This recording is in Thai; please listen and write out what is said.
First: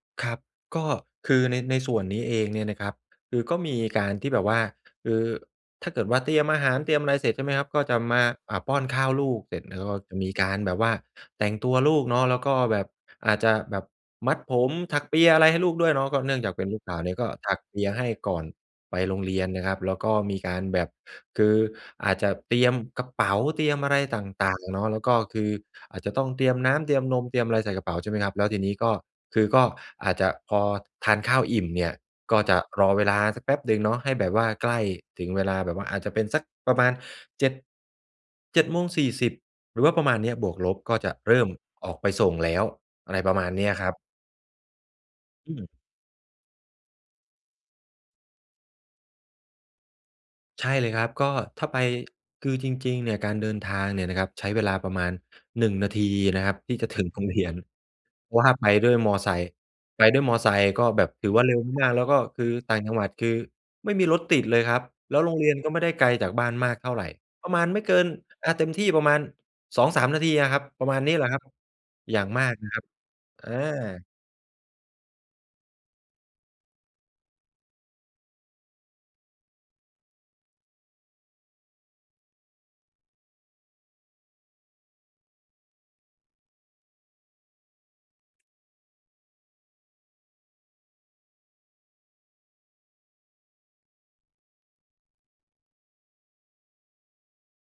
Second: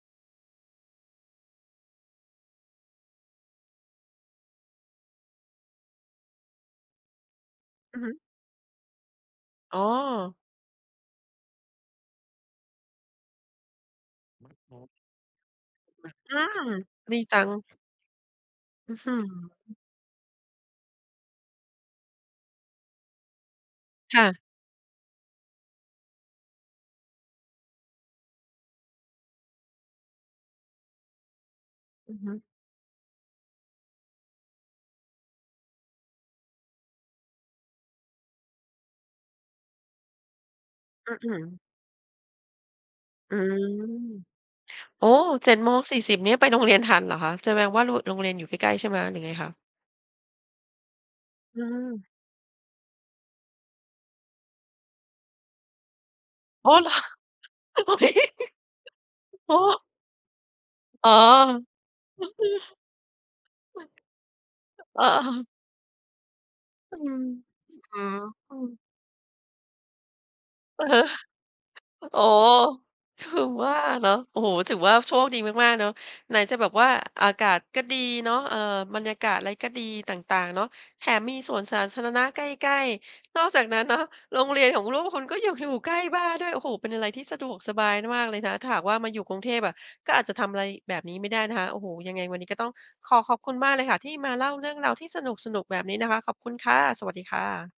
ครับ ก็คือใน ในส่วนนี้เองเนี่ยนะครับ คือก็มีการที่แบบว่า เอ่อ ถ้าเกิดว่า เตรียมอาหาร เตรียมอะไรเสร็จ ใช่ไหมครับ ก็จอะือฮึ มา อ่า ป้อนข้าวลูก เสร็จแลอ๋้วก็จะมีอ การแบบว่าแต่งตัวลูกเนาะ แล้วก็แบบอาจจะแบบมัดผม ถักเปีย อะไรให้ลูกด้วยเอนาะ ก็เนื่อืงจากเป็นอ ลูกสาวเนีด่ีย ก็จัถง ักเปียให้ก่อนอืไ้ปอฮืโรอ งเรียนนะครับ แล้วก็มีการแบบ คืออาจจะเตรียมกระเป๋า เตรียมอะไรคต่ะ ่าง ๆ เนาะ แล้วก็คืออาจจะต้องเตรียมน้ำ เตรียมนม เตรียมอะไรใส่กระเป๋า ใช่ไหมครับ แล้วทีนี้ก็ คือก็อาจจะพอทานข้าวอิ่มเนี่ย อือฮึ ก็จะรอเวลาสักแป๊บหนึ่งเนาะ ให้แบบว่า ใกล้ถึงเวลาแบบว่าอาจจะเป็นสักประมาณ 7- 07:40 น. หรือว่าประมาณเนี้ยบวกลบ ก็จอะือฮเริ่มึ ออกไปส่งแล้ว อะไรปอรืะมาณเนม ี้ยครับ โอ้! เอจื็ดม โมงสี่สิบ เนี่ย ไปโรงเรียนทันเหรอคะ แสดงว่ารุ โรงเรียนอยู่ใกล้ ๆ ใช่ไหมคะ หรือยังไงคะ? ใช่เลยครับ ก็อืถ้าไป ม คือจริง ๆ เนี่ยการเดินทางเนี่ยนะครับ ใช้เวลาประมาณ 1 นาทีอะนะครับ โอท้ ี่เจะ หรอ? ถึงโรงเรียน ว่าไปด้วยมอไซคโอ์ ้! ไปด้วยมอไซค์ก็แบอ๋อ บถือว่าเร็วมาก แล้วก็คือต่างจังหวัดคือค่ะ ไม่มีรถติดเลยครับ อะ แล้อวโรงเรา ียนก็ไม่ได้ไกลจากบ้านมากเท่อาืไร ม ประมาณอืไม้อ่เกิน อ่า ฮืเต็มอ ที่ประมาณ 2-3 นาทีอะครับ อปืร้อะมฮาณือ นี้แหละครับ โออย้่างมโฮ ากนะครับ ถึองว่าเา นาะ โอ้โฮ ถือว่าโชคดีมาก ๆ เนาะ ไหนจะแบบว่าอากาศก็ดีเนาะ เอ่อ บรรยากาศอะไรก็ดี ต่าง ๆ เนาะ แถมมีสวนสาธารณะใกล้ ๆ นอกจากนั้นเนาะ โรงเรียนของลูกคุณก็ยังอยู่ ใกล้บ้านด้วย โอ้โฮ! เป็นอะไรที่สะดวกสบายมากเลยนะ ถ้าหากว่ามาอยู่กรุงเทพอะ ก็อาจจะทำอะไร แบบนี้ไม่ได้นะคะ โอ้โฮ ยังไงวันนี้ก็ต้องขอขอบคุณมากเลยค่ะ ที่มาเล่าเรื่องราวที่สนุก ๆ แบบนี้นะคะ ขอบคุณค่ะ สวัสดีค่ะ